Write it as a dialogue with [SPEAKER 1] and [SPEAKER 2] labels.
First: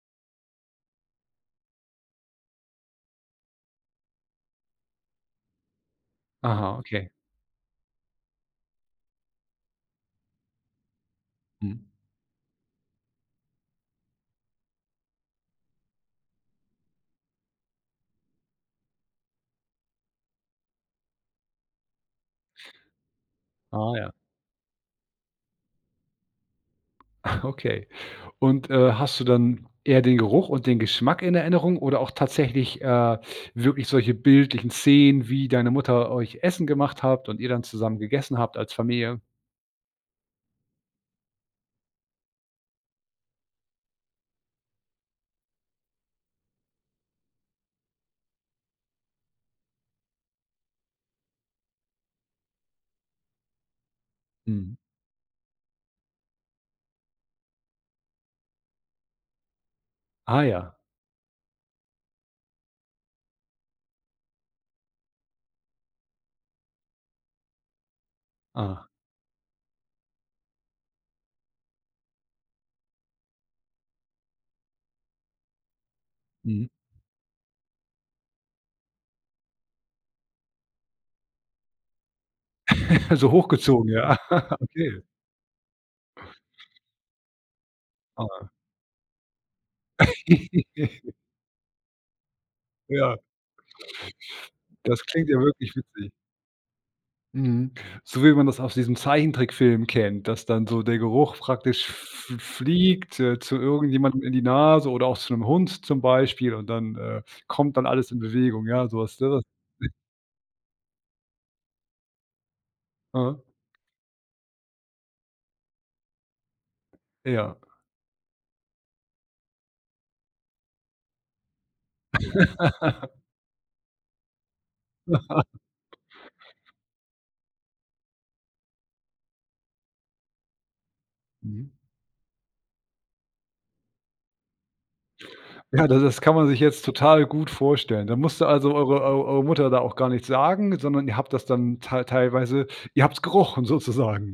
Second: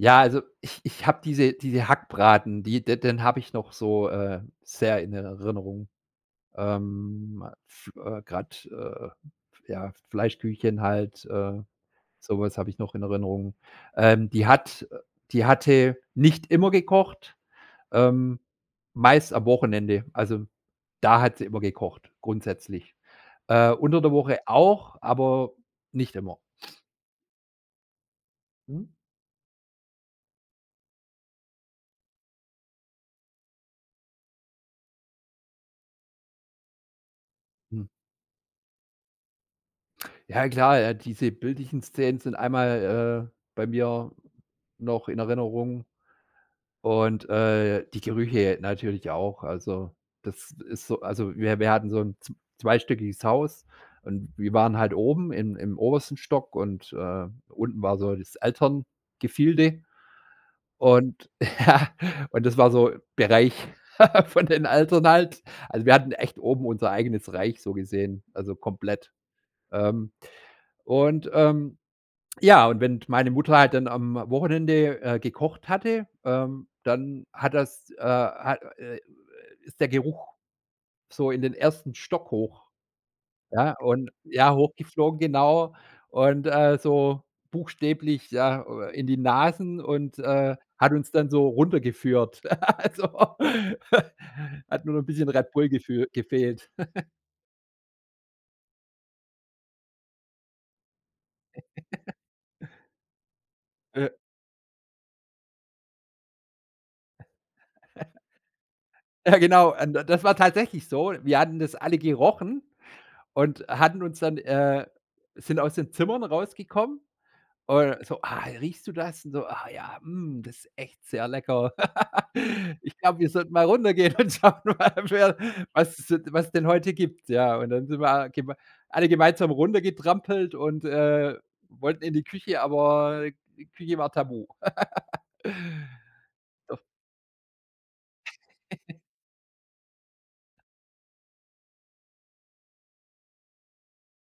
[SPEAKER 1] Ja, also, ich ich habe diese diese Hackbraten, die de den habe ich noch so, äh, sehr in Erinnerung.
[SPEAKER 2] Aha, okay.
[SPEAKER 1] Ähm, a f äh, grad, äh, ja, F Fleischküchchen halt, äh,
[SPEAKER 2] Mhm.
[SPEAKER 1] so was habe ich noch in Erinnerung. Ähm, die hat, äh die hatte nicht immer gekocht, ähm, meist am Wochenende. Also, da hat sie immer gekocht grundsätzlich. Äh,
[SPEAKER 2] Ah,
[SPEAKER 1] unter
[SPEAKER 2] ja.
[SPEAKER 1] der Woche auch, aber nicht immer.
[SPEAKER 2] Okay und, äh,
[SPEAKER 1] Mhm.
[SPEAKER 2] hast du dann eher den Geruch und den Geschmack in Erinnerung oder auch tatsächlich, äh, wirklich solche bildlichen Szenen, wie deine Mutter euch Essen gemacht habt und ihr dann
[SPEAKER 1] Mhm.
[SPEAKER 2] zusammen gegessen habt als Familie?
[SPEAKER 1] Ja, klar, äh, diese bildlichen Szenen sind einmal, äh, bei mir noch in Erinnerung und, äh, die Gerüche natürlich auch. Also, das ist so also, wir wir hatten so 'n zw zweistöckiges Haus und wir
[SPEAKER 2] Mhm.
[SPEAKER 1] waren halt oben im im obersten Stock und, äh, unten war so das Elterngefilde.
[SPEAKER 2] Ah, ja.
[SPEAKER 1] Und, ja und das war so Bereich von den Eltern halt. Also, wir hatten echt oben unser eigenes Reich so gesehen, also,
[SPEAKER 2] Ah.
[SPEAKER 1] komplett. Ähm, und, ähm ja, und d wenn meine Mutter halt dann am Wochenende, äh, gekocht hatte, ähm,
[SPEAKER 2] Mhm.
[SPEAKER 1] dann hat das, äh ha äh, äh, ist der Geruch so in den 1. Stock hoch.
[SPEAKER 2] So
[SPEAKER 1] Ja,
[SPEAKER 2] hochgezogen,
[SPEAKER 1] und
[SPEAKER 2] ja.
[SPEAKER 1] Ja,
[SPEAKER 2] Okay.
[SPEAKER 1] hochgeflogen, genau. Und, äh, so buchstäblich,
[SPEAKER 2] Aha.
[SPEAKER 1] ja, äh, in die Nasen und, äh, hat uns dann so runtergeführt. Also,
[SPEAKER 2] Ja.
[SPEAKER 1] hat nur
[SPEAKER 2] Das
[SPEAKER 1] noch 'n bisschen
[SPEAKER 2] klingt ja
[SPEAKER 1] Red Bull
[SPEAKER 2] wirklich
[SPEAKER 1] gefü
[SPEAKER 2] witzig.
[SPEAKER 1] gefehlt.
[SPEAKER 2] Mhm, so wie man das aus diesem Zeichentrickfilm kennt, dass dann so der Geruch praktisch f f fliegt, äh, zu
[SPEAKER 1] Ja.
[SPEAKER 2] irgendjemandem in die Nase oder auch zu 'nem Hund zum Beispiel und dann, äh, kommt dann alles in Bewegung, ja, sowas,
[SPEAKER 1] Ja
[SPEAKER 2] ne?
[SPEAKER 1] genau, äh, n das war tatsächlich so. Wir hatten das alle gerochen
[SPEAKER 2] Aha.
[SPEAKER 1] und hatten uns dann, äh sind aus den Zimmern rausgekommen
[SPEAKER 2] Ja.
[SPEAKER 1] und so: „Ah, riechst du das?“ Und so: „Ah ja, mm, das ist echt sehr lecker. Ich glaube, wir sollten mal runtergehen und schauen mal, wer was es so de was es denn heute gibt.“ Ja, und dann sind wir alle gemei alle gemeinsam runtergetrampelt und, äh,
[SPEAKER 2] Mhm.
[SPEAKER 1] wollten in die Küche, aber die Küche war tabu.
[SPEAKER 2] Ja, da das kann man sich jetzt total gut vorstellen, da musste, also, eure eu eure Mutter da auch gar nichts sagen, sondern ihr habt das dann tei teilweise ihr habt's gerochen sozusagen.